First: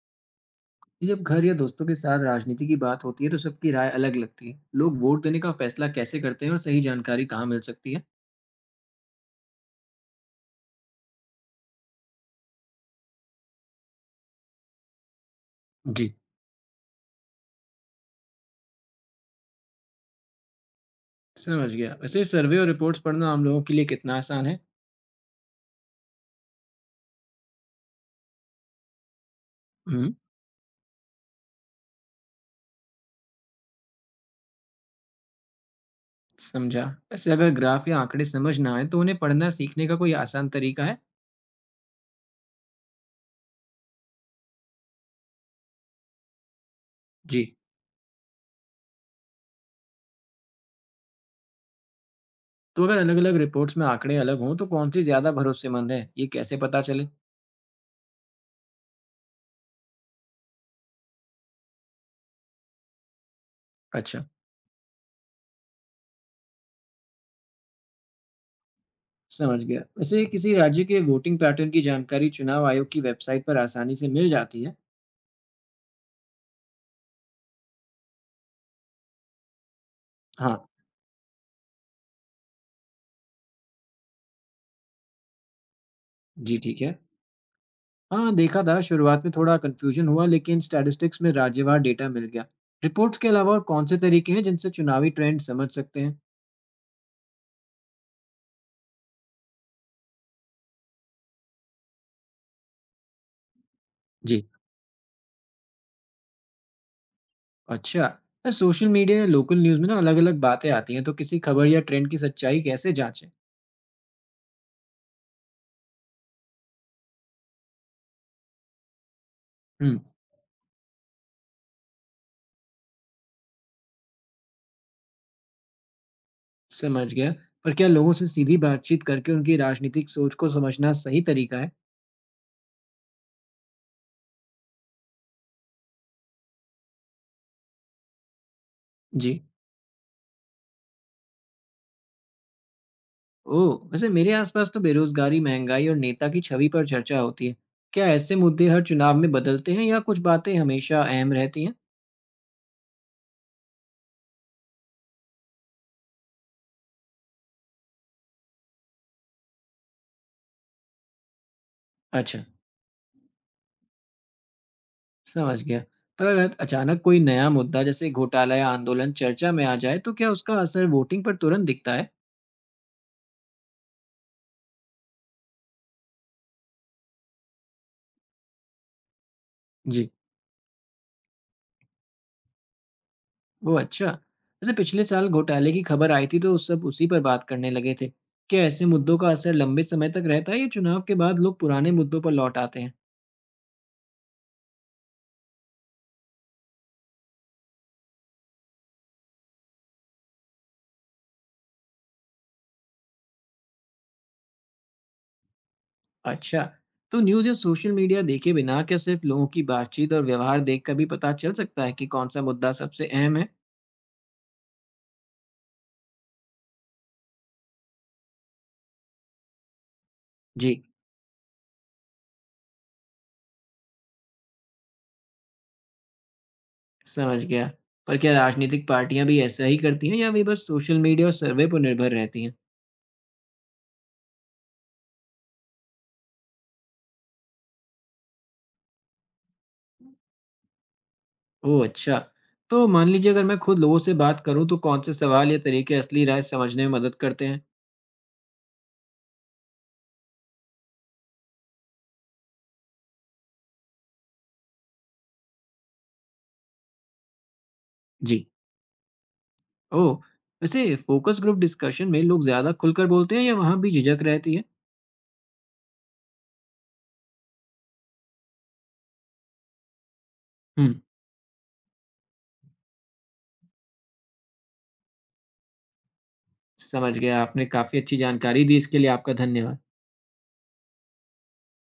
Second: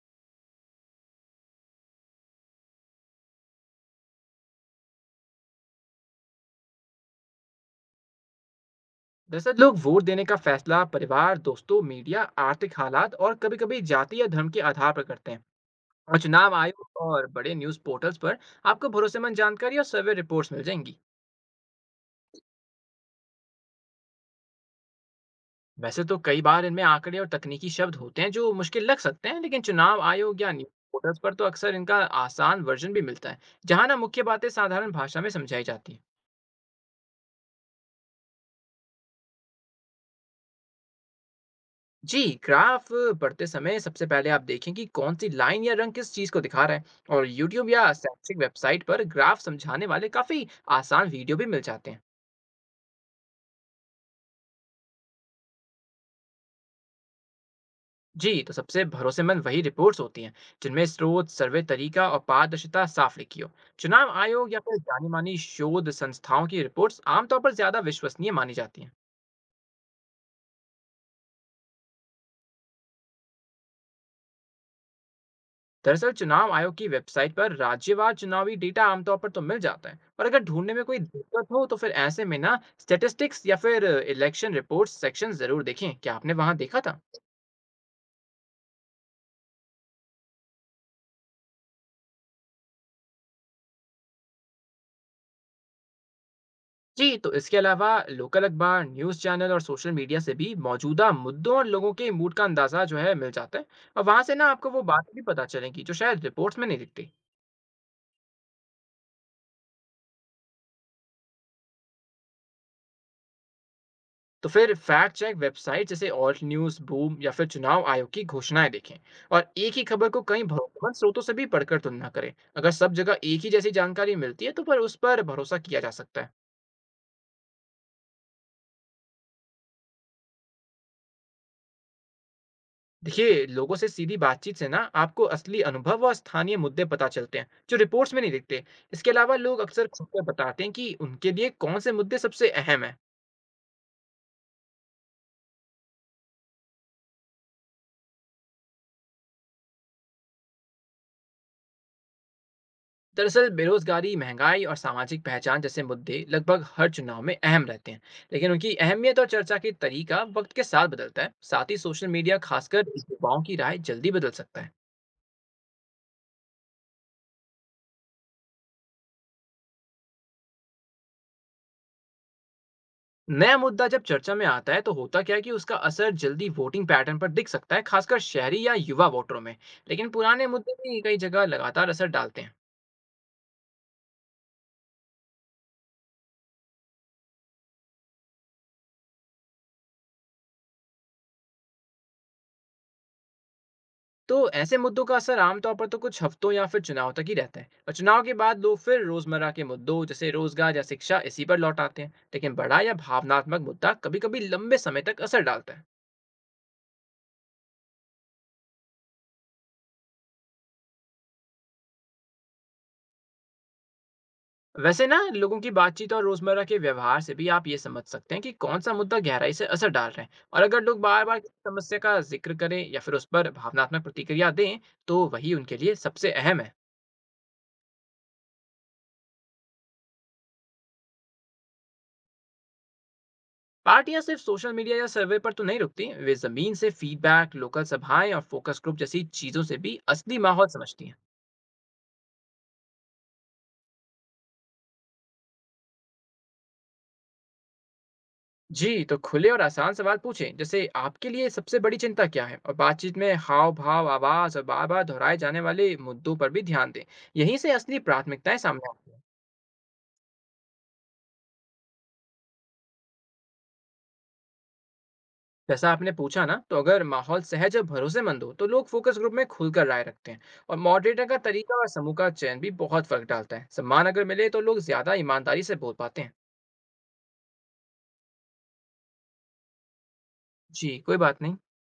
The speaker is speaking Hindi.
जब घर या दोस्तों के साथ राजनीति की बात होती है तो सबकी राय अलग लगती है। लोग वोट देने का फैसला कैसे करते हैं और सही जानकारी कहाँ मिल सकती है। दरअसल लोग वोट देने का फैसला परिवार, दोस्तों, मीडिया, आर्थिक हालात और कभी कभी जाति या धर्म के आधार पर करते हैं। जी। और चुनाव आयोग और बड़े न्यूज पोर्टल्स पर आपको भरोसेमंद जानकारी और सर्वे रिपोर्ट्स मिल जाएंगी। समझ गया। वैसे सर्वे और रिपोर्ट्स पढ़ना आम लोगों के लिए कितना आसान है। वैसे तो कई बार इनमें आंकड़े और तकनीकी शब्द होते हैं जो मुश्किल लग सकते हैं, लेकिन चुनाव हम्म। आयोग या न्यूज पोर्टल्स पर तो अक्सर इनका आसान वर्जन भी मिलता है, जहां ना मुख्य बातें साधारण भाषा में समझाई जाती हैं। समझा। वैसे अगर ग्राफ या आंकड़े समझ ना आए तो उन्हें पढ़ना सीखने का कोई आसान तरीका है। जी, ग्राफ पढ़ते समय सबसे पहले आप देखें कि कौन सी लाइन या रंग किस चीज को दिखा रहा है। और जी। यूट्यूब या शैक्षिक वेबसाइट पर ग्राफ समझाने वाले काफी आसान वीडियो भी मिल जाते हैं। तो अगर अलग अलग रिपोर्ट्स में आंकड़े अलग हों तो कौन सी ज्यादा भरोसेमंद है, ये कैसे पता चले। जी, तो सबसे भरोसेमंद वही रिपोर्ट्स होती हैं जिनमें स्रोत, सर्वे तरीका और पारदर्शिता साफ लिखी हो। चुनाव अच्छा, आयोग या फिर जानी मानी शोध संस्थाओं की रिपोर्ट्स आमतौर पर ज्यादा विश्वसनीय मानी जाती हैं। समझ गया। वैसे किसी राज्य के वोटिंग पैटर्न की जानकारी चुनाव आयोग की वेबसाइट पर आसानी से मिल जाती है। दरअसल चुनाव आयोग की वेबसाइट पर राज्यवार चुनावी डेटा आमतौर पर तो मिल जाता है, पर अगर हाँ, ढूंढने में कोई दिक्कत हो तो फिर ऐसे में ना स्टैटिस्टिक्स या फिर इलेक्शन रिपोर्ट्स सेक्शन जरूर देखें। क्या आपने वहां जी देखा ठीक है। था? हाँ, देखा था। शुरुआत में थोड़ा कंफ्यूजन हुआ लेकिन स्टैटिस्टिक्स में राज्यवार डेटा मिल गया। रिपोर्ट्स के अलावा और कौन से तरीके हैं जिनसे चुनावी ट्रेंड समझ सकते हैं। जी, तो इसके अलावा लोकल अखबार, न्यूज़ चैनल और सोशल मीडिया से भी मौजूदा मुद्दों और लोगों के मूड का अंदाजा जो है मिल जाता है। और वहां से ना जी। आपको वो बातें भी पता चलेंगी जो शायद रिपोर्ट्स में नहीं दिखती। अच्छा यार, सोशल मीडिया या लोकल न्यूज़ में ना अलग अलग बातें आती हैं, तो किसी खबर या ट्रेंड की सच्चाई कैसे जांचें। तो फिर फैक्ट चेक वेबसाइट जैसे ऑल्ट न्यूज़, बूम या फिर चुनाव आयोग की घोषणाएं देखें। और एक ही हम्म। खबर को कई भरोसेमंद स्रोतों से भी पढ़कर तुलना करें। अगर सब जगह एक ही जैसी जानकारी मिलती है तो पर उस पर भरोसा किया जा सकता है। समझ गया। पर क्या लोगों से सीधी बातचीत करके उनकी राजनीतिक सोच को समझना सही तरीका है। देखिए, लोगों से सीधी बातचीत से ना आपको असली अनुभव और स्थानीय मुद्दे पता चलते हैं जो रिपोर्ट्स में नहीं दिखते। इसके अलावा जी। लोग अक्सर खुलकर बताते हैं कि उनके लिए कौन से मुद्दे सबसे अहम हैं। ओ, वैसे मेरे आसपास तो बेरोजगारी, महंगाई और नेता की छवि पर चर्चा होती है। क्या ऐसे मुद्दे हर चुनाव में बदलते हैं या कुछ बातें हमेशा अहम रहती हैं। दरअसल बेरोजगारी, महंगाई और सामाजिक पहचान जैसे मुद्दे लगभग हर चुनाव में अहम रहते हैं, लेकिन उनकी अहमियत और चर्चा की तरीका वक्त के साथ बदलता है। साथ ही सोशल मीडिया अच्छा, खासकर युवाओं की राय जल्दी बदल सकता है। समझ गया। पर अगर अचानक कोई नया मुद्दा जैसे घोटाला या आंदोलन चर्चा में आ जाए, तो क्या उसका असर वोटिंग पर तुरंत दिखता है? नया मुद्दा जब चर्चा में आता है तो होता क्या है कि उसका असर जल्दी वोटिंग पैटर्न पर दिख सकता है, खासकर शहरी या युवा वोटरों में। लेकिन जी। पुराने मुद्दे भी कई जगह लगातार असर डालते हैं। ओह, अच्छा! वैसे पिछले साल घोटाले की खबर आई थी तो सब उसी पर बात करने लगे थे। क्या ऐसे मुद्दों का असर लंबे समय तक रहता है या चुनाव के बाद लोग पुराने मुद्दों पर लौट आते हैं? तो ऐसे मुद्दों का असर आमतौर पर तो कुछ हफ्तों या फिर चुनाव तक ही रहता है, और चुनाव के बाद लोग फिर रोजमर्रा के मुद्दों जैसे रोजगार या शिक्षा, इसी पर लौट आते हैं। लेकिन बड़ा या भावनात्मक मुद्दा कभी कभी लंबे समय तक असर डालता है। अच्छा, तो न्यूज़ या सोशल मीडिया देखे बिना क्या सिर्फ लोगों की बातचीत और व्यवहार देखकर भी पता चल सकता है कि कौन-सा मुद्दा सबसे अहम है? वैसे ना लोगों की बातचीत और रोजमर्रा के व्यवहार से भी आप ये समझ सकते हैं कि कौन सा मुद्दा गहराई से असर डाल रहे हैं। और अगर जी। लोग बार बार किसी समस्या का जिक्र करें या फिर उस पर भावनात्मक प्रतिक्रिया दें तो वही उनके लिए सबसे अहम है। समझ गया। पर क्या राजनीतिक पार्टियाँ भी ऐसा ही करती हैं या वे बस सोशल मीडिया और सर्वे पर निर्भर रहती हैं? पार्टियां सिर्फ सोशल मीडिया या सर्वे पर तो नहीं रुकती। वे जमीन से फीडबैक, लोकल सभाएं और फोकस ग्रुप जैसी चीजों से भी असली माहौल समझती हैं। ओह, अच्छा। तो मान लीजिए, अगर मैं खुद लोगों से बात करूँ तो कौन से सवाल या तरीके असली राय समझने में मदद करते हैं? जी, तो खुले और आसान सवाल पूछें जैसे आपके लिए सबसे बड़ी चिंता क्या है, और बातचीत में हाव भाव, आवाज और बार बार दोहराए जाने वाले मुद्दों पर भी ध्यान दें। यहीं से असली जी। प्राथमिकताएं सामने आती हैं। ओह! वैसे फ़ोकस ग्रुप डिस्कशन में लोग ज़्यादा खुलकर बोलते हैं या वहाँ भी झिझक रहती है? जैसा आपने पूछा ना, तो अगर माहौल सहज और भरोसेमंद हो तो लोग फोकस ग्रुप में खुलकर राय रखते हैं। और हुँ, मॉडरेटर का तरीका और समूह का चयन भी बहुत फर्क डालता है। सम्मान अगर मिले तो लोग ज्यादा ईमानदारी से बोल पाते हैं। समझ गया। आपने काफ़ी अच्छी जानकारी दी, इसके लिए आपका धन्यवाद। जी, कोई बात नहीं।